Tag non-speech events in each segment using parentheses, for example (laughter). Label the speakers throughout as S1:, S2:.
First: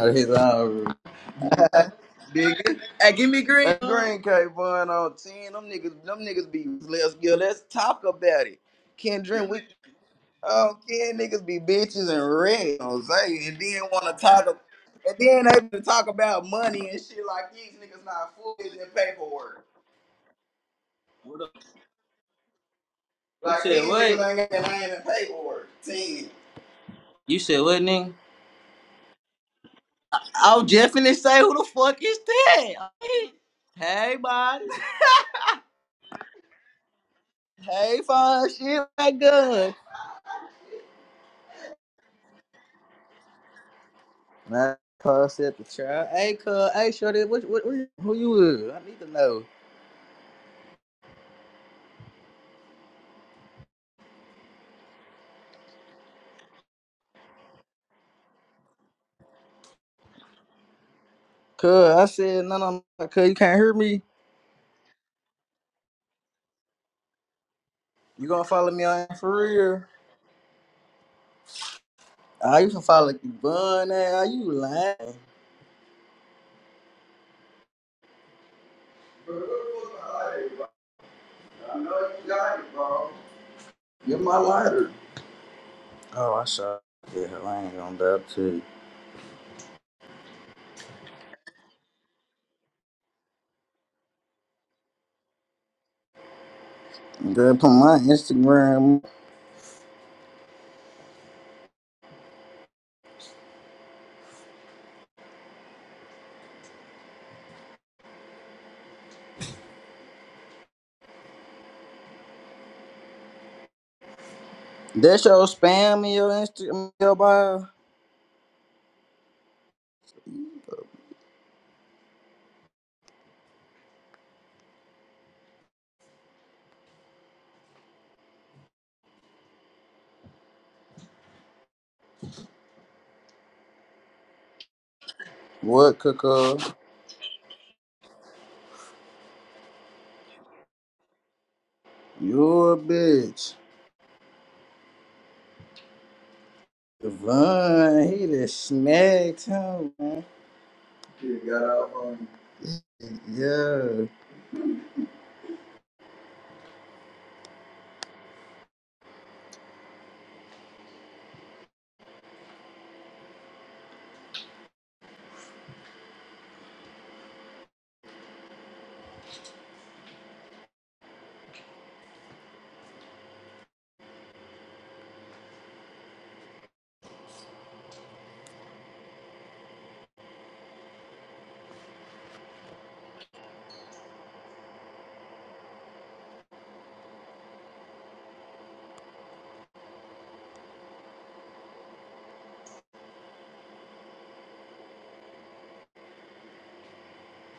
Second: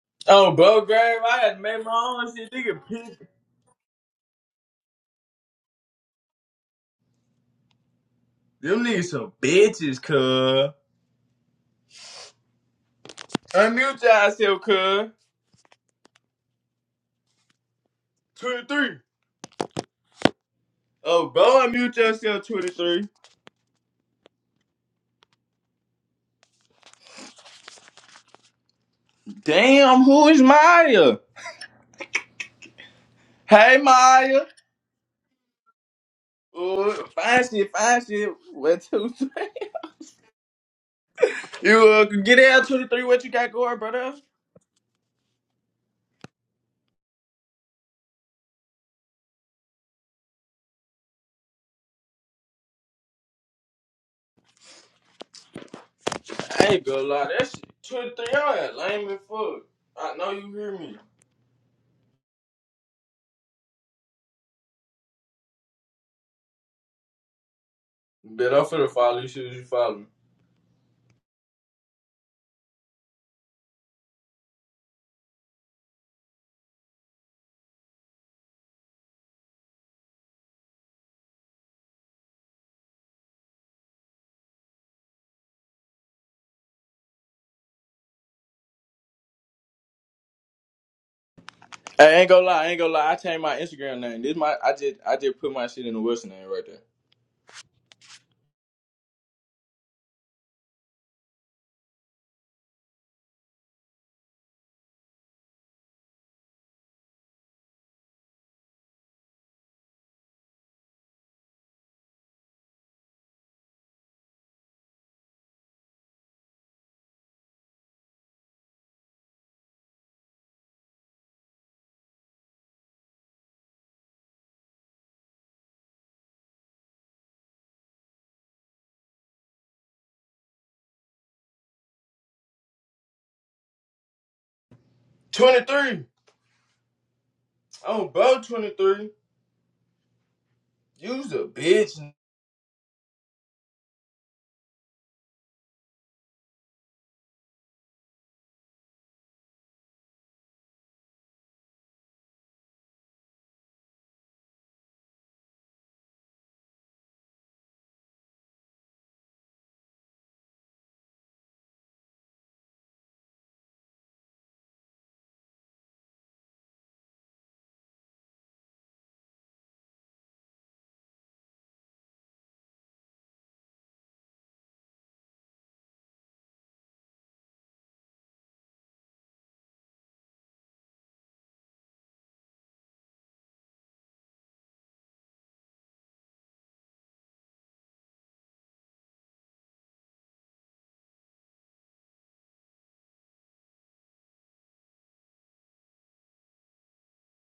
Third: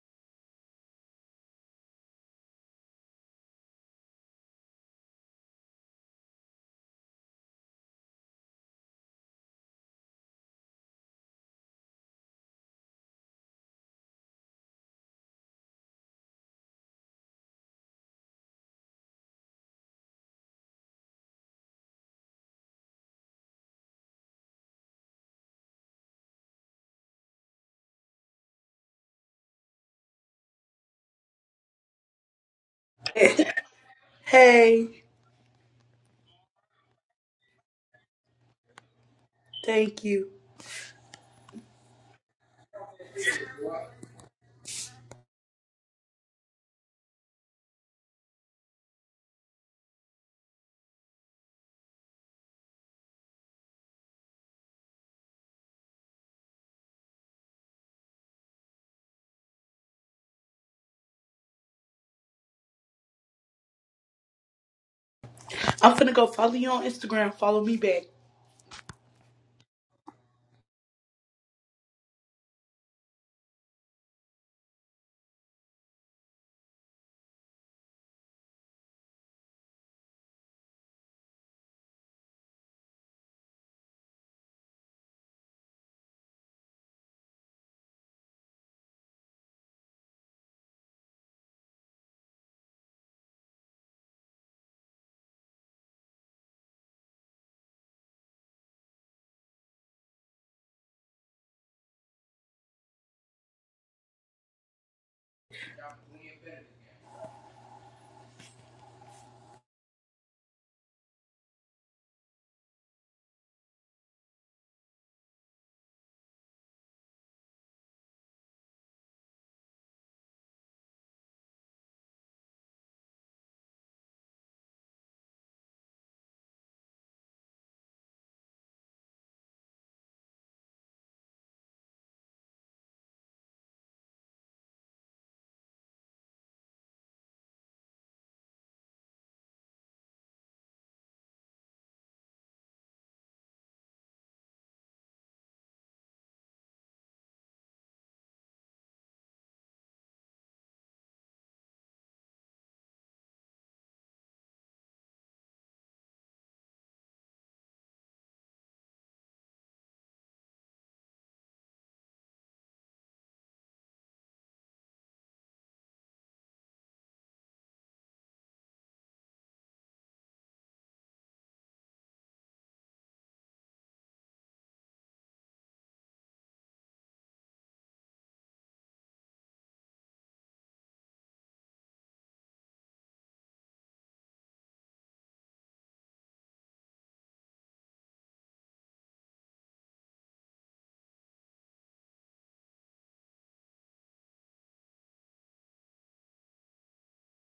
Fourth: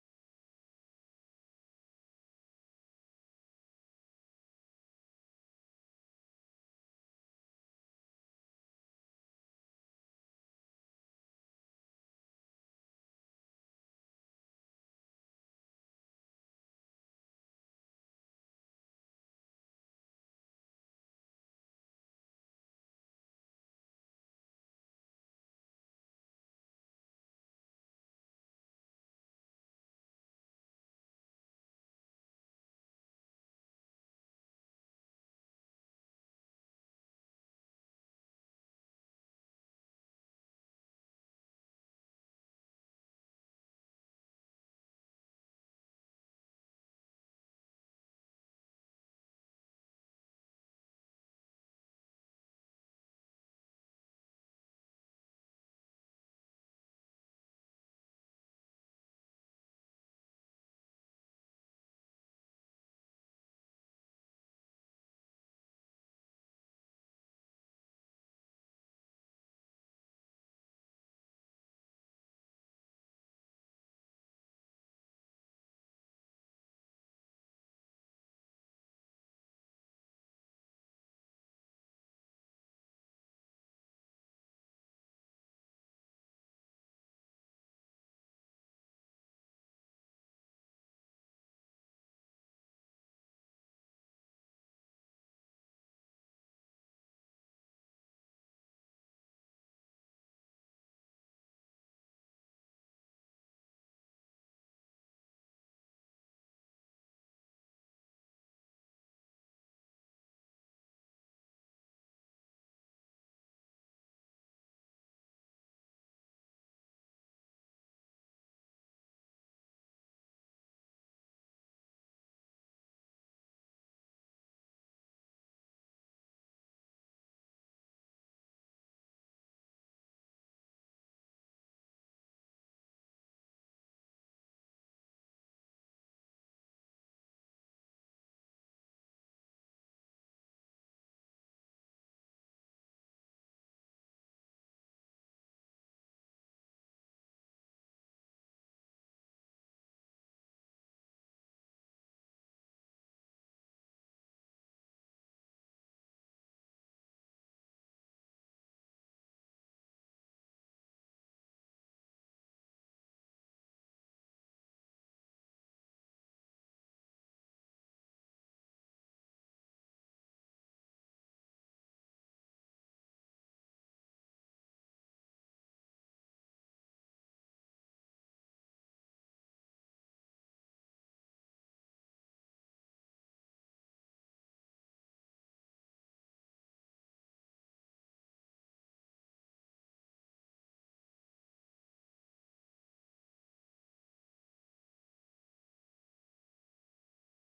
S1: He's
S2: Oh, bro,
S1: already.
S2: Grave, I had to make my own shit.
S1: Big.
S2: Nigga,
S1: Hey,
S2: pick
S1: give me green. That green cake bun on ten. Them niggas, them niggas be let's yeah, let's talk about it.
S2: Them niggas some
S1: Kendrick, we
S2: bitches, cuz.
S1: oh kid niggas be bitches and red on say and then
S2: Unmute
S1: wanna talk ab-
S2: yourself, cuz.
S1: and then able to talk about money and shit like these niggas not foolish in
S2: 23.
S1: paperwork.
S2: Oh,
S1: What up?
S2: bro, unmute yourself, 23.
S1: Like You Like said these what? niggas ain't got their in paperwork. Ten. You said what, nigga?
S2: Damn, who is
S1: I was just finna
S2: Maya?
S1: say who the fuck is that?
S2: Hey,
S1: Hey,
S2: Maya.
S1: buddy.
S3: Hey,
S2: Oh, fine shit,
S1: Hey
S2: fine shit.
S1: fine
S2: What,
S1: shit
S2: two,
S1: my
S2: three? (laughs)
S1: gun.
S3: thank you.
S2: You, uh, get out, 23. What you got going, brother?
S1: Man, cuz said the child. Hey, cuz, hey, shorty, what, what, what, who you is? I need to know.
S2: I ain't gonna lie, that shit. 23, y'all had lame as fuck. I know you hear me.
S1: Cuz, I said, no, no, no, cuz, you can't hear me.
S3: I'm finna go follow you on Instagram. Follow me back.
S1: You gonna
S2: Bet I'm
S1: follow me
S2: finna
S1: on
S2: follow you
S1: for
S2: shit as you
S1: real?
S2: follow me.
S1: Ah, you can follow you, bun, ah, you lying. Get my lighter. Oh, I saw. Yeah, I ain't gonna doubt to
S2: I ain't gonna lie, I ain't gonna lie. I changed my Instagram name. This my I just I just put my shit in the Wilson name right there.
S1: you. Girl, put my Instagram. That your spam in your Instagram your bio.
S2: Twenty
S1: What,
S2: three.
S1: cuz?
S2: Oh bro twenty three. You's a bitch.
S1: You a bitch. Devon, he just smacked him, man. He got out on him. Yeah.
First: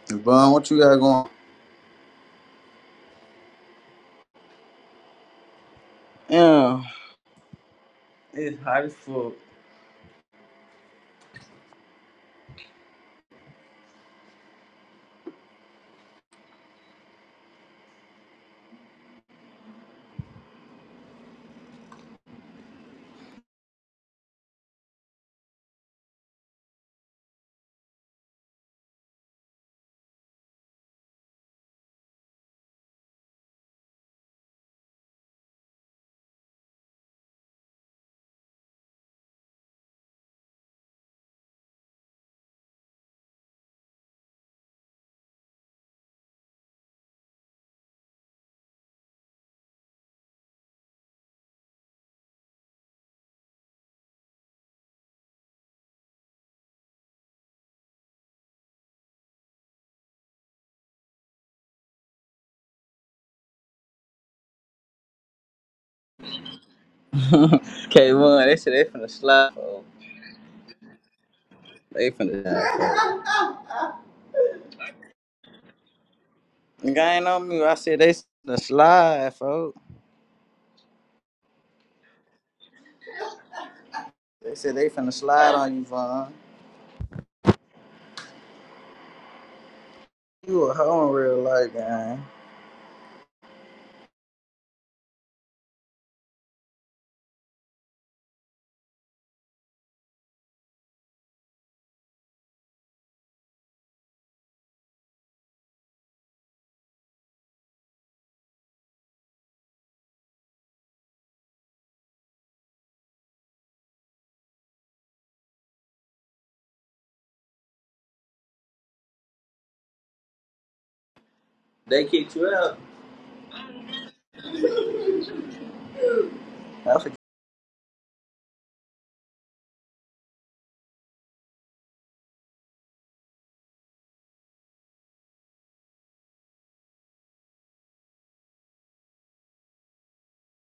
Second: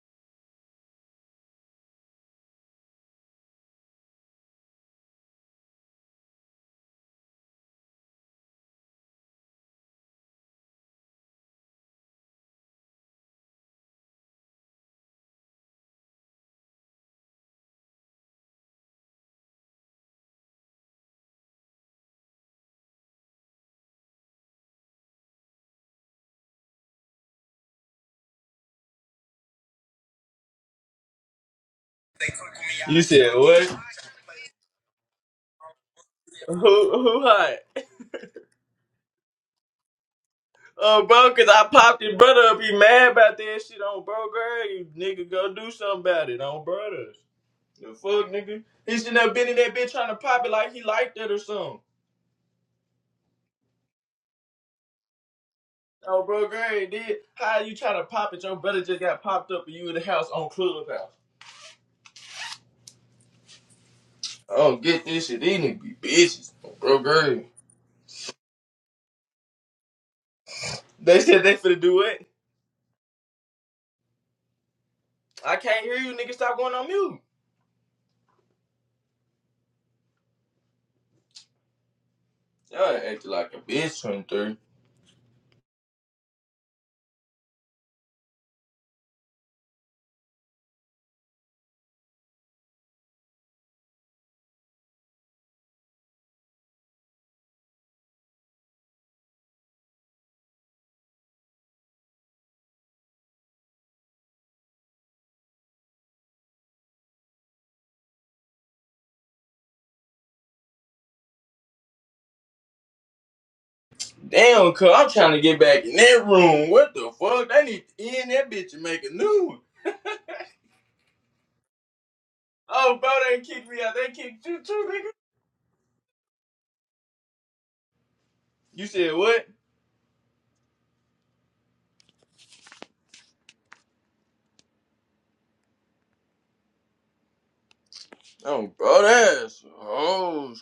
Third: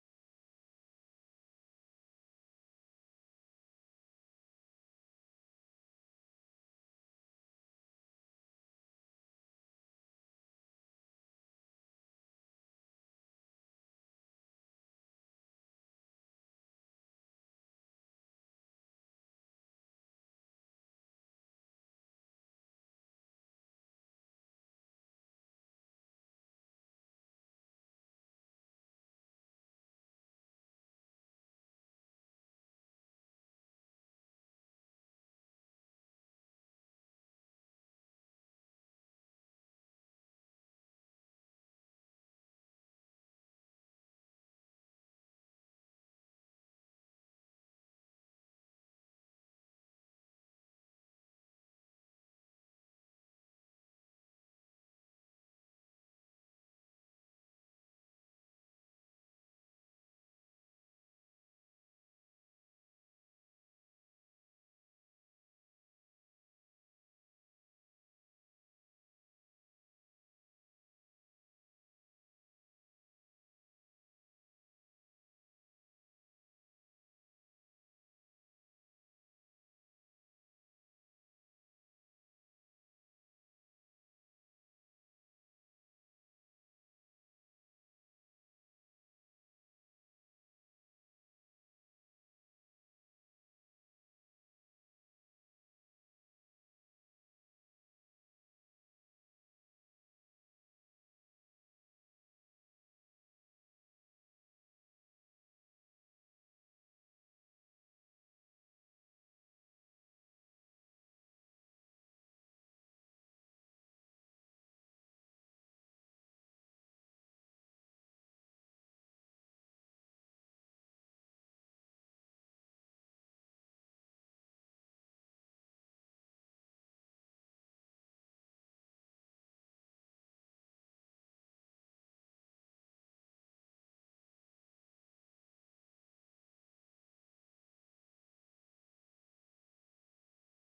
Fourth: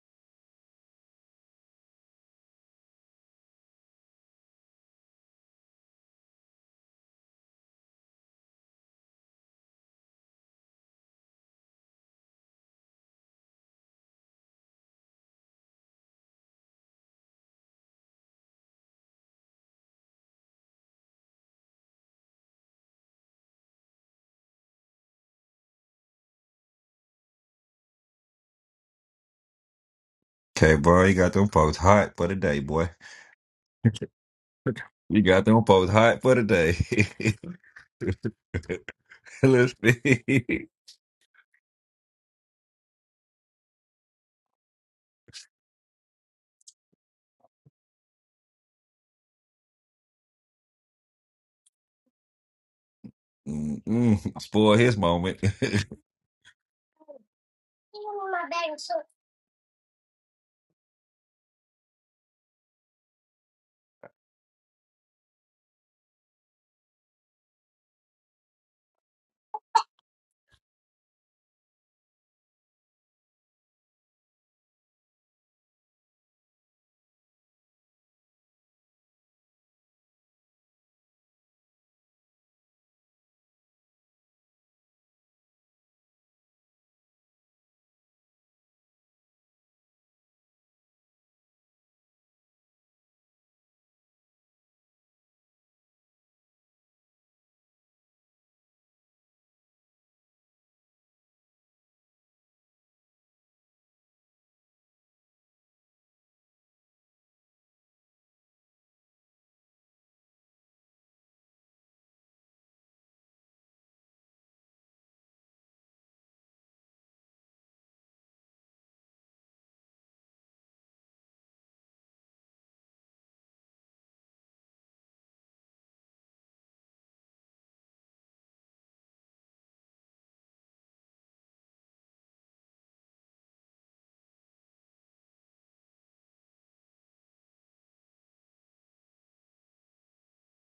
S1: Devon, what you got going? Yeah.
S4: Okay, bro, you got them folks hot for the day, boy.
S2: You said what?
S4: (laughs) You got them folks hot for the
S2: Who
S4: day.
S2: who
S4: (laughs)
S2: hot?
S4: Listen, (laughs)
S2: Oh bro, cause I popped his brother up. He mad about that shit on bro girl. You nigga go do something about it on brothers. The fuck nigga? He shouldn't have been in that bitch trying to pop it like he liked it or something.
S4: Mm-mm. spoil his moment.
S2: Oh bro girl, he did how you trying to pop it? Your brother
S4: (laughs)
S2: just got popped up and you in the house on Clubhouse. I don't get this shit. These niggas be bitches. Bro, girl.
S1: K1, (laughs) they said they finna slide, folks.
S2: They said they finna do
S1: They
S2: it.
S1: finna (laughs) slide,
S2: I can't hear you, nigga. Stop going on
S1: folks. I
S2: mute.
S1: ain't on me. I said they finna slide, folks.
S2: Y'all acting like a bitch,
S1: They
S2: 23.
S1: said they finna slide on you, Vaughn. You a hoe in real life, man.
S2: Damn, cuz I'm trying to get back in that room. What the fuck? They need to end that bitch and make a new one.
S1: They kicked you out.
S2: Oh, bro, they kicked me out. They kicked you too, nigga.
S1: I
S2: You said what? Oh, bro, that's. Oh,